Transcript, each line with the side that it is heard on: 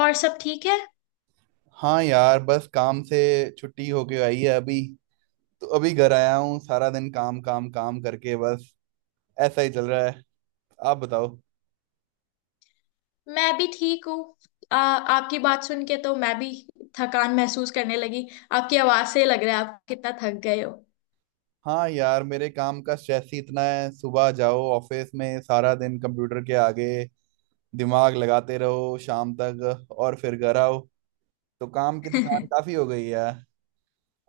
left: और सब ठीक है।
right: हाँ यार, बस काम से छुट्टी होके आई है अभी। तो अभी घर आया हूँ। सारा दिन काम काम काम करके बस ऐसा ही चल रहा है। आप बताओ।
left: मैं भी ठीक हूँ। आपकी बात सुन के तो मैं भी थकान महसूस करने लगी। आपकी आवाज से लग रहा है आप कितना थक गए हो।
right: हाँ यार, मेरे काम का स्ट्रेस ही इतना है। सुबह जाओ ऑफिस में, सारा दिन कंप्यूटर के आगे दिमाग लगाते रहो शाम तक, और फिर घर आओ। तो काम की थकान काफी हो गई है।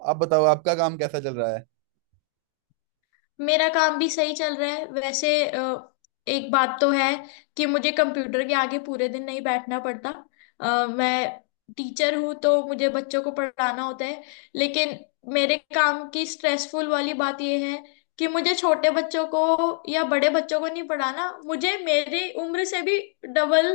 right: आप बताओ, आपका काम कैसा चल रहा है।
left: मेरा काम भी सही चल रहा है वैसे। एक बात तो है कि मुझे कंप्यूटर के आगे पूरे दिन नहीं बैठना पड़ता। मैं टीचर हूँ तो मुझे बच्चों को पढ़ाना होता है, लेकिन मेरे काम की स्ट्रेसफुल वाली बात यह है कि मुझे छोटे बच्चों को या बड़े बच्चों को नहीं पढ़ाना, मुझे मेरी उम्र से भी डबल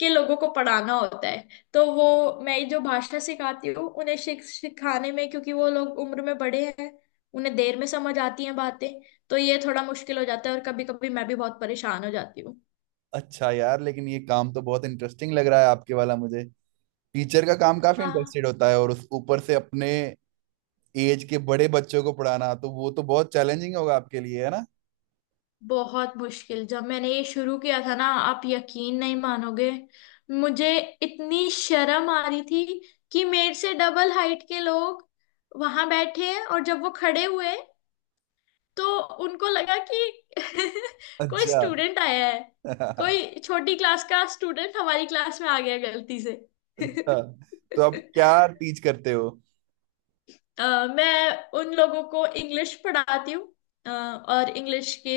left: के लोगों को पढ़ाना होता है। तो वो मैं जो भाषा सिखाती हूँ उन्हें सिखाने में, क्योंकि वो लोग उम्र में बड़े हैं उन्हें देर में समझ आती हैं बातें, तो ये थोड़ा मुश्किल हो जाता है और कभी कभी मैं भी बहुत परेशान हो जाती हूँ।
right: अच्छा यार, लेकिन ये काम तो बहुत इंटरेस्टिंग लग रहा है आपके वाला मुझे। टीचर का काम काफी
left: हाँ,
right: इंटरेस्टेड होता है, और उस ऊपर से अपने एज के बड़े बच्चों को पढ़ाना, तो वो तो बहुत चैलेंजिंग होगा आपके लिए, है ना।
left: बहुत मुश्किल। जब मैंने ये शुरू किया था ना, आप यकीन नहीं मानोगे, मुझे इतनी शर्म आ रही थी कि मेरे से डबल हाइट के लोग वहां बैठे हैं, और जब वो खड़े हुए तो उनको लगा कि कोई
right: अच्छा।
left: स्टूडेंट आया है। कोई छोटी क्लास का स्टूडेंट हमारी क्लास में आ गया गलती से।
right: अच्छा, तो आप क्या टीच करते हो।
left: मैं उन लोगों को इंग्लिश पढ़ाती हूँ। और इंग्लिश के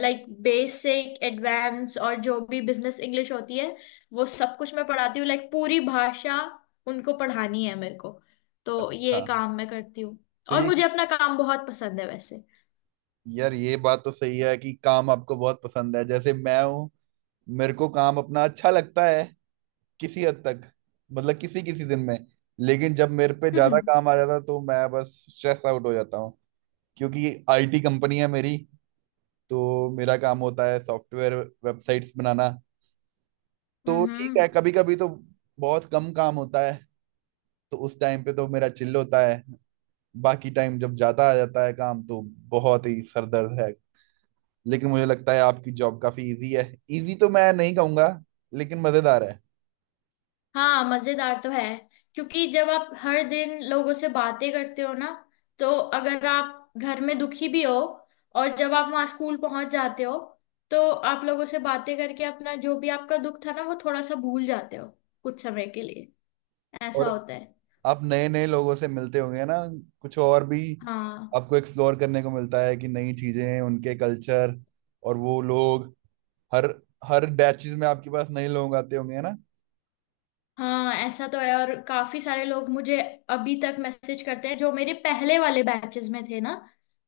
left: लाइक बेसिक, एडवांस और जो भी बिजनेस इंग्लिश होती है, वो सब कुछ मैं पढ़ाती हूँ। लाइक पूरी भाषा उनको पढ़ानी है मेरे को, तो
right: अच्छा।
left: ये काम मैं करती हूँ।
right: तो
left: और
right: ये
left: मुझे अपना काम बहुत पसंद है वैसे।
right: यार, ये बात तो सही है कि काम आपको बहुत पसंद है। जैसे मैं हूँ, मेरे को काम अपना अच्छा लगता है, किसी हद तक। मतलब किसी किसी दिन में। लेकिन जब मेरे पे ज्यादा काम आ जाता है, तो मैं बस स्ट्रेस आउट हो जाता हूँ। क्योंकि आईटी कंपनी है मेरी, तो मेरा काम होता है सॉफ्टवेयर, वेबसाइट्स बनाना। तो ठीक
left: हम्म।
right: है, कभी कभी तो बहुत कम काम होता है, तो उस टाइम पे तो मेरा चिल होता है। बाकी टाइम जब ज्यादा आ जाता है काम, तो बहुत ही सरदर्द है। लेकिन मुझे लगता है आपकी जॉब काफी इजी है। इजी तो मैं नहीं कहूंगा, लेकिन मजेदार है।
left: हाँ, मजेदार तो है, क्योंकि जब आप हर दिन लोगों से बातें करते हो ना, तो अगर आप घर में दुखी भी हो और जब आप वहाँ स्कूल पहुंच जाते हो, तो आप लोगों से बातें करके अपना जो भी आपका दुख था ना वो थोड़ा सा भूल जाते हो कुछ समय के लिए। ऐसा
right: और
left: होता है।
right: आप नए नए लोगों से मिलते होंगे ना, कुछ और भी।
left: हाँ।
right: आपको एक्सप्लोर करने को मिलता है कि नई चीजें, उनके कल्चर और वो लोग। हर हर बैचेस में आपके पास नए लोग आते होंगे ना।
left: हाँ, ऐसा तो है। और काफी सारे लोग मुझे अभी तक मैसेज करते हैं जो मेरे पहले वाले बैचेस में थे ना,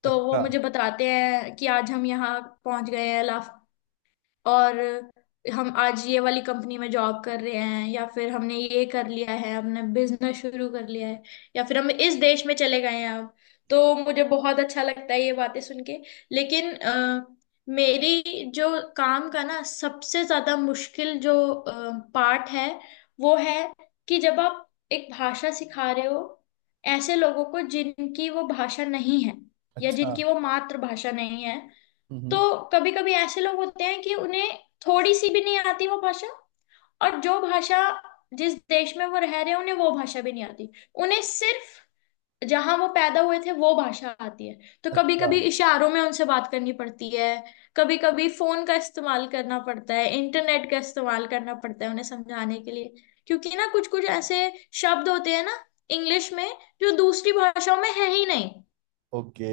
left: तो वो
right: अच्छा।
left: मुझे बताते हैं कि आज हम यहाँ पहुंच गए हैं लाफ, और हम आज ये वाली कंपनी में जॉब कर रहे हैं, या फिर हमने ये कर लिया है, हमने बिजनेस शुरू कर लिया है, या फिर हम इस देश में चले गए हैं अब। तो मुझे बहुत अच्छा लगता है ये बातें सुन के। लेकिन मेरी जो काम का ना सबसे ज्यादा मुश्किल जो पार्ट है वो है कि जब आप एक भाषा सिखा रहे हो ऐसे लोगों को जिनकी वो भाषा नहीं है, या
right: अच्छा।
left: जिनकी वो मातृभाषा नहीं है, तो
right: हम्म।
left: कभी कभी ऐसे लोग होते हैं कि उन्हें थोड़ी सी भी नहीं आती वो भाषा, और जो भाषा जिस देश में वो रह रहे हैं उन्हें वो भाषा भी नहीं आती, उन्हें सिर्फ जहां वो पैदा हुए थे वो भाषा आती है। तो कभी
right: अच्छा।
left: कभी इशारों में उनसे बात करनी पड़ती है, कभी कभी फोन का इस्तेमाल करना पड़ता है, इंटरनेट का इस्तेमाल करना पड़ता है उन्हें समझाने के लिए। क्योंकि ना कुछ कुछ ऐसे शब्द होते हैं ना इंग्लिश में, जो दूसरी भाषाओं में है ही नहीं।
right: ओके।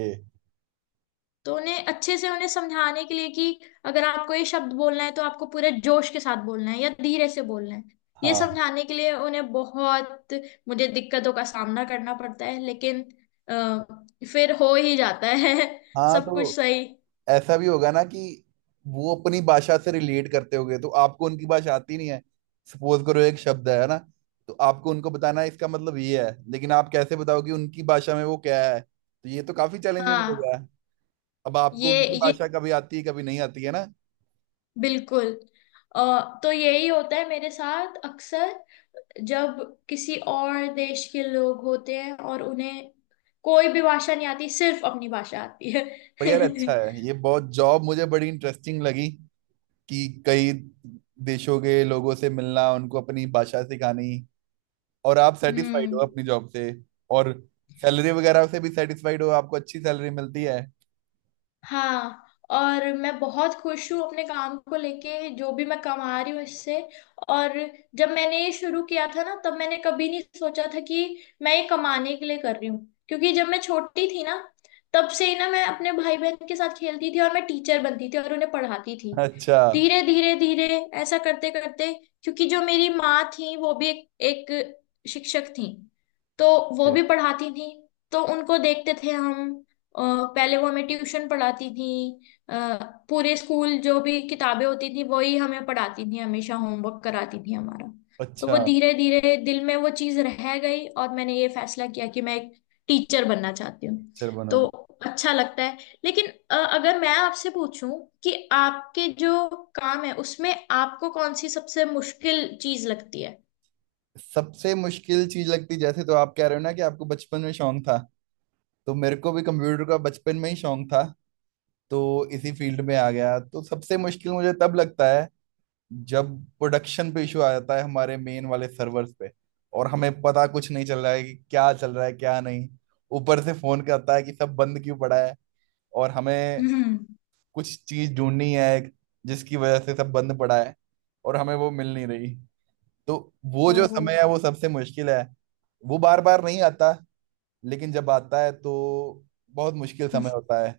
left: तो उन्हें अच्छे से उन्हें समझाने के लिए कि अगर आपको ये शब्द बोलना है तो आपको पूरे जोश के साथ बोलना है या धीरे से बोलना है, ये
right: हाँ।
left: समझाने के लिए उन्हें बहुत, मुझे दिक्कतों का सामना करना पड़ता है। लेकिन आ, फिर हो ही जाता है।
right: हाँ,
left: सब कुछ
right: तो
left: सही।
right: ऐसा भी होगा ना कि वो अपनी भाषा से रिलेट करते होंगे, तो आपको उनकी भाषा आती नहीं है। सपोज करो एक शब्द है ना, तो आपको उनको बताना है, इसका मतलब ये है, लेकिन आप कैसे बताओगे उनकी भाषा में वो क्या है। तो ये तो काफी चैलेंजिंग हो
left: हाँ।
right: गया है। अब आपको
left: ये
right: उनकी
left: ये
right: भाषा कभी आती है, कभी नहीं आती है ना।
left: बिल्कुल। तो यही होता है मेरे साथ अक्सर, जब किसी और देश के लोग होते हैं और उन्हें कोई भी भाषा नहीं आती, सिर्फ अपनी भाषा आती है।
right: पर यार अच्छा है, ये बहुत जॉब मुझे बड़ी इंटरेस्टिंग लगी, कि कई देशों के लोगों से मिलना, उनको अपनी भाषा सिखानी। और आप सेटिस्फाइड हो
left: हम्म।
right: अपनी जॉब से। और सैलरी वगैरह से भी सेटिस्फाइड हो, आपको अच्छी सैलरी मिलती है।
left: हाँ। और मैं बहुत खुश हूँ अपने काम को लेके, जो भी मैं कमा रही हूँ इससे। और जब मैंने ये शुरू किया था ना, तब मैंने कभी नहीं सोचा था कि मैं ये कमाने के लिए कर रही हूँ। क्योंकि जब मैं छोटी थी ना, तब से ही ना मैं अपने भाई बहन के साथ खेलती थी और मैं टीचर बनती थी और उन्हें पढ़ाती थी।
right: अच्छा।
left: धीरे धीरे धीरे ऐसा करते करते, क्योंकि जो मेरी माँ थी वो भी एक शिक्षक थी, तो वो
right: ठीक
left: भी
right: है।
left: पढ़ाती थी, तो उनको देखते थे हम। अ, पहले वो हमें ट्यूशन पढ़ाती थी। अ, पूरे स्कूल जो भी किताबें होती थी वही हमें पढ़ाती थी, हमेशा होमवर्क कराती थी हमारा। तो
right: अच्छा।
left: वो धीरे धीरे दिल में वो चीज रह गई और मैंने ये फैसला किया कि मैं एक टीचर बनना चाहती हूँ।
right: टीचर
left: तो
right: बनोगे।
left: अच्छा लगता है। लेकिन अगर मैं आपसे पूछूं कि आपके जो काम है उसमें आपको कौन सी सबसे मुश्किल चीज लगती है?
right: सबसे मुश्किल चीज लगती, जैसे तो आप कह रहे हो ना कि आपको बचपन में शौक था, तो मेरे को भी कंप्यूटर का बचपन में ही शौक था। तो इसी फील्ड में आ गया। तो सबसे मुश्किल मुझे तब लगता है जब प्रोडक्शन पे इशू आ जाता है हमारे मेन वाले सर्वर्स पे, और हमें पता कुछ नहीं चल रहा है कि क्या चल रहा है क्या नहीं। ऊपर से फोन करता है कि सब बंद क्यों पड़ा है, और हमें
left: हम्म।
right: कुछ चीज ढूंढनी है जिसकी वजह से सब बंद पड़ा है, और हमें वो मिल नहीं रही। तो वो जो
left: ओहो।
right: समय है वो सबसे मुश्किल है। वो बार बार नहीं आता, लेकिन जब आता है तो बहुत मुश्किल समय होता है।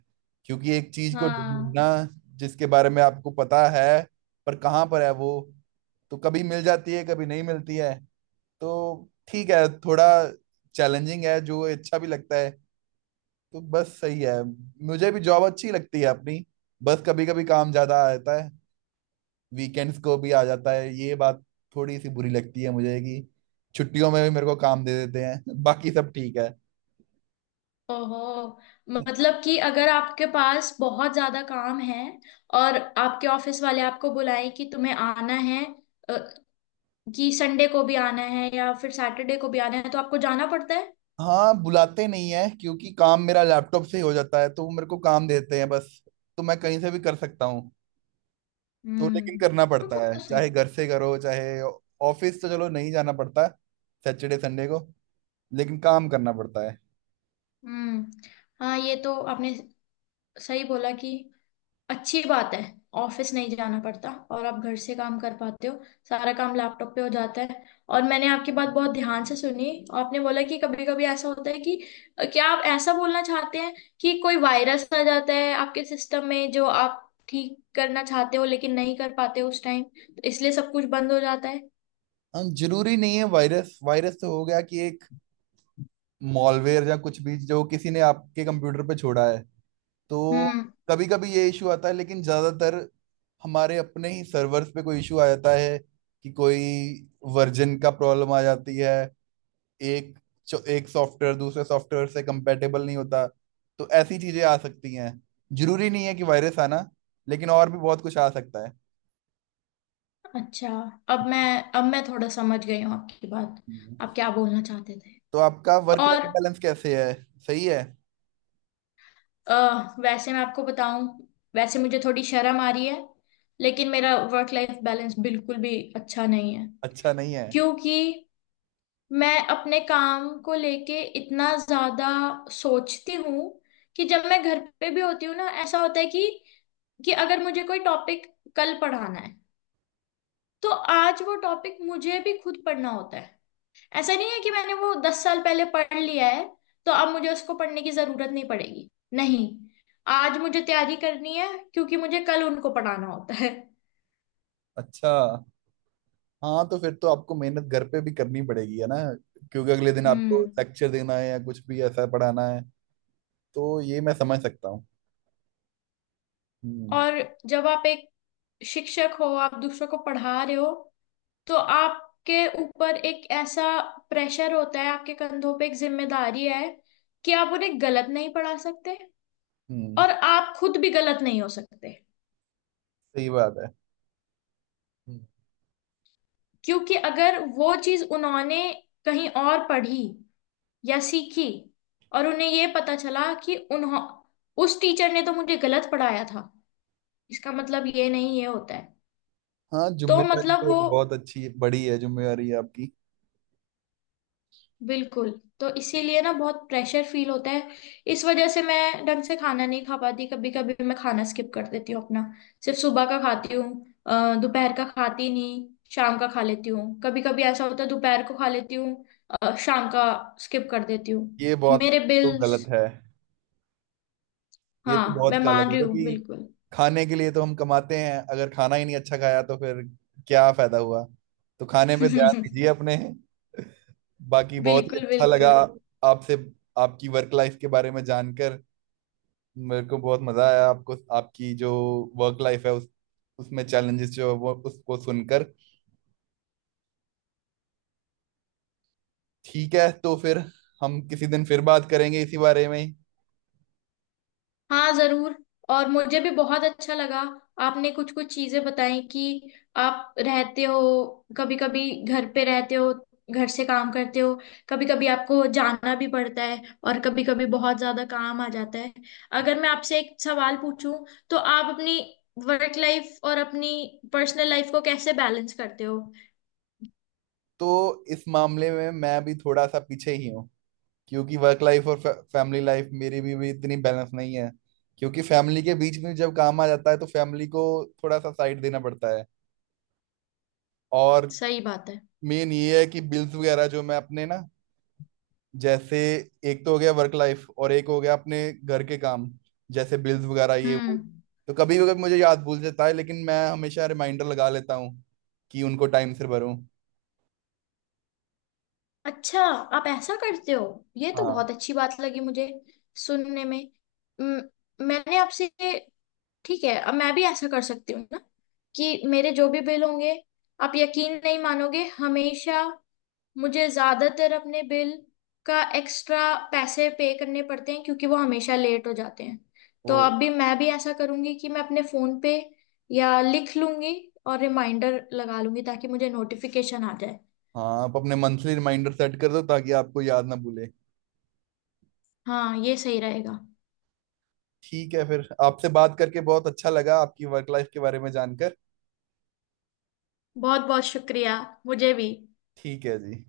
right: क्योंकि एक चीज को ढूंढना
left: हाँ।
right: जिसके बारे में आपको पता है, पर कहाँ पर है वो। तो कभी मिल जाती है, कभी नहीं मिलती है। तो ठीक है, थोड़ा चैलेंजिंग है, जो अच्छा भी लगता है। तो बस सही है। मुझे भी जॉब अच्छी लगती है अपनी। बस कभी कभी काम ज्यादा आ जाता है, वीकेंड्स को भी आ जाता है। ये बात थोड़ी सी बुरी लगती है मुझे कि छुट्टियों में भी मेरे को काम दे देते हैं। बाकी सब ठीक है।
left: ओहो, मतलब कि अगर आपके पास बहुत ज्यादा काम है और आपके ऑफिस वाले आपको बुलाएं कि तुम्हें आना है, अ, कि संडे को भी आना है या फिर सैटरडे को भी आना है, तो आपको जाना पड़ता है?
right: हाँ, बुलाते नहीं है, क्योंकि काम मेरा लैपटॉप से ही हो जाता है, तो वो मेरे को काम देते हैं बस। तो मैं कहीं से भी कर सकता हूँ। तो लेकिन
left: हम्म।
right: करना पड़ता
left: वो
right: है,
left: तो सही।
right: चाहे घर से करो चाहे। ऑफिस तो चलो नहीं जाना पड़ता है सैटरडे संडे को, लेकिन काम करना पड़ता है।
left: हम्म। हाँ, ये तो आपने सही बोला कि अच्छी बात है ऑफिस नहीं जाना पड़ता और आप घर से काम कर पाते हो, सारा काम लैपटॉप पे हो जाता है। और मैंने आपकी बात बहुत ध्यान से सुनी। आपने बोला कि कभी कभी ऐसा होता है कि, क्या आप ऐसा बोलना चाहते हैं कि कोई वायरस आ जाता है आपके सिस्टम में जो आप ठीक करना चाहते हो लेकिन नहीं कर पाते हो उस टाइम, तो इसलिए सब कुछ बंद हो जाता है?
right: हम, जरूरी नहीं है वायरस वायरस तो हो गया, कि एक मॉलवेयर या कुछ भी जो किसी ने आपके कंप्यूटर पे छोड़ा है। तो
left: हम्म।
right: कभी कभी ये इशू आता है, लेकिन ज्यादातर हमारे अपने ही सर्वर्स पे कोई इशू आ जाता है। कि कोई वर्जन का प्रॉब्लम आ जाती है। एक एक सॉफ्टवेयर दूसरे सॉफ्टवेयर से कंपेटेबल नहीं होता। तो ऐसी चीजें आ सकती हैं। जरूरी नहीं है कि वायरस आना, लेकिन और भी बहुत कुछ आ सकता है।
left: अच्छा। अब मैं अब मैं थोड़ा समझ गई हूँ आपकी बात आप
right: हम्म।
left: क्या बोलना चाहते थे।
right: तो आपका वर्क
left: और
right: लाइफ बैलेंस कैसे है। सही है।
left: अ, वैसे मैं आपको बताऊं, वैसे मुझे थोड़ी शर्म आ रही है लेकिन मेरा वर्क लाइफ बैलेंस बिल्कुल भी अच्छा नहीं है।
right: अच्छा नहीं है।
left: क्योंकि मैं अपने काम को लेके इतना ज्यादा सोचती हूँ कि जब मैं घर पे भी होती हूँ ना, ऐसा होता है कि अगर मुझे कोई टॉपिक कल पढ़ाना है, तो आज वो टॉपिक मुझे भी खुद पढ़ना होता है। ऐसा नहीं है कि मैंने वो दस साल पहले पढ़ लिया है तो अब मुझे उसको पढ़ने की जरूरत नहीं पड़ेगी, नहीं। आज मुझे तैयारी करनी है क्योंकि मुझे कल उनको पढ़ाना होता है।
right: अच्छा। हाँ तो फिर तो आपको मेहनत घर पे भी करनी पड़ेगी, है ना। क्योंकि अगले दिन आपको
left: हम्म।
right: लेक्चर देना है या कुछ भी ऐसा पढ़ाना है। तो ये मैं समझ सकता हूँ। हम्म।
left: और जब आप एक शिक्षक हो, आप दूसरों को पढ़ा रहे हो, तो आपके ऊपर एक ऐसा प्रेशर होता है, आपके कंधों पे एक जिम्मेदारी है कि आप उन्हें गलत नहीं पढ़ा सकते,
right: हम्म।
left: और आप खुद भी गलत नहीं हो सकते।
right: सही बात है। हम्म।
left: क्योंकि अगर वो चीज उन्होंने कहीं और पढ़ी या सीखी, और उन्हें ये पता चला कि उन्हों उस टीचर ने तो मुझे गलत पढ़ाया था, इसका मतलब ये नहीं ये होता है।
right: हाँ,
left: तो
right: जिम्मेदारी
left: मतलब
right: तो
left: वो
right: एक बहुत अच्छी बड़ी है, जिम्मेदारी आपकी।
left: बिल्कुल, तो इसीलिए ना बहुत प्रेशर फील होता है। इस वजह से मैं ढंग से खाना नहीं खा पाती, कभी कभी मैं खाना स्किप कर देती हूँ अपना। सिर्फ सुबह का खाती हूँ, दोपहर का खाती नहीं, शाम का खा लेती हूँ। कभी कभी ऐसा होता है दोपहर को खा लेती हूँ, शाम का स्किप कर देती हूँ।
right: ये बहुत
left: मेरे
right: तो
left: बिल्स।
right: गलत है। ये तो
left: हाँ, मैं
right: बहुत काला
left: मान
right: था,
left: रही हूँ,
right: क्योंकि
left: बिल्कुल।
right: खाने के लिए तो हम कमाते हैं। अगर खाना ही नहीं अच्छा खाया तो फिर क्या फायदा हुआ। तो खाने पे ध्यान दीजिए अपने। बाकी बहुत ही
left: बिल्कुल,
right: अच्छा लगा
left: बिल्कुल।
right: आपसे, आपकी वर्क लाइफ के बारे में जानकर। मेरे को बहुत मजा आया। आपको, आपकी जो वर्क लाइफ है, उस उसमें चैलेंजेस जो है वो, उसको सुनकर। ठीक है तो फिर हम किसी दिन फिर बात करेंगे इसी बारे में ही।
left: हाँ, जरूर। और मुझे भी बहुत अच्छा लगा। आपने कुछ कुछ चीजें बताई कि आप रहते हो, कभी कभी घर पे रहते हो, घर से काम करते हो, कभी कभी आपको जाना भी पड़ता है, और कभी कभी बहुत ज्यादा काम आ जाता है। अगर मैं आपसे एक सवाल पूछूं, तो आप अपनी वर्क लाइफ और अपनी पर्सनल लाइफ को कैसे बैलेंस करते हो?
right: तो इस मामले में मैं भी थोड़ा सा पीछे ही हूँ। क्योंकि वर्क लाइफ और फैमिली लाइफ मेरी भी इतनी बैलेंस नहीं है। क्योंकि फैमिली के बीच में जब काम आ जाता है, तो फैमिली को थोड़ा सा साइड देना पड़ता है। और
left: सही बात है।
right: मेन ये है कि बिल्स वगैरह जो मैं अपने ना, जैसे, एक तो हो गया वर्क लाइफ और एक हो गया अपने घर के काम, जैसे बिल्स वगैरह ये वो।
left: हम्म।
right: तो कभी कभी मुझे याद भूल जाता है, लेकिन मैं हमेशा रिमाइंडर लगा लेता हूँ कि उनको टाइम से भरूं।
left: अच्छा, आप ऐसा करते हो? ये तो
right: हाँ।
left: बहुत अच्छी बात लगी मुझे सुनने में। म- मैंने आपसे, ठीक है, अब मैं भी ऐसा कर सकती हूँ ना कि मेरे जो भी बिल होंगे, आप यकीन नहीं मानोगे, हमेशा मुझे ज्यादातर अपने बिल का एक्स्ट्रा पैसे पे करने पड़ते हैं क्योंकि वो हमेशा लेट हो जाते हैं। तो
right: वो।
left: अब भी मैं भी ऐसा करूंगी कि मैं अपने फोन पे या लिख लूंगी और रिमाइंडर लगा लूंगी ताकि मुझे नोटिफिकेशन आ जाए।
right: हाँ, आप अपने मंथली रिमाइंडर सेट कर दो ताकि आपको याद ना भूले।
left: हाँ, ये सही रहेगा।
right: ठीक है, फिर आपसे बात करके बहुत अच्छा लगा, आपकी वर्क लाइफ के बारे में जानकर।
left: बहुत बहुत शुक्रिया। मुझे भी।
right: ठीक है जी।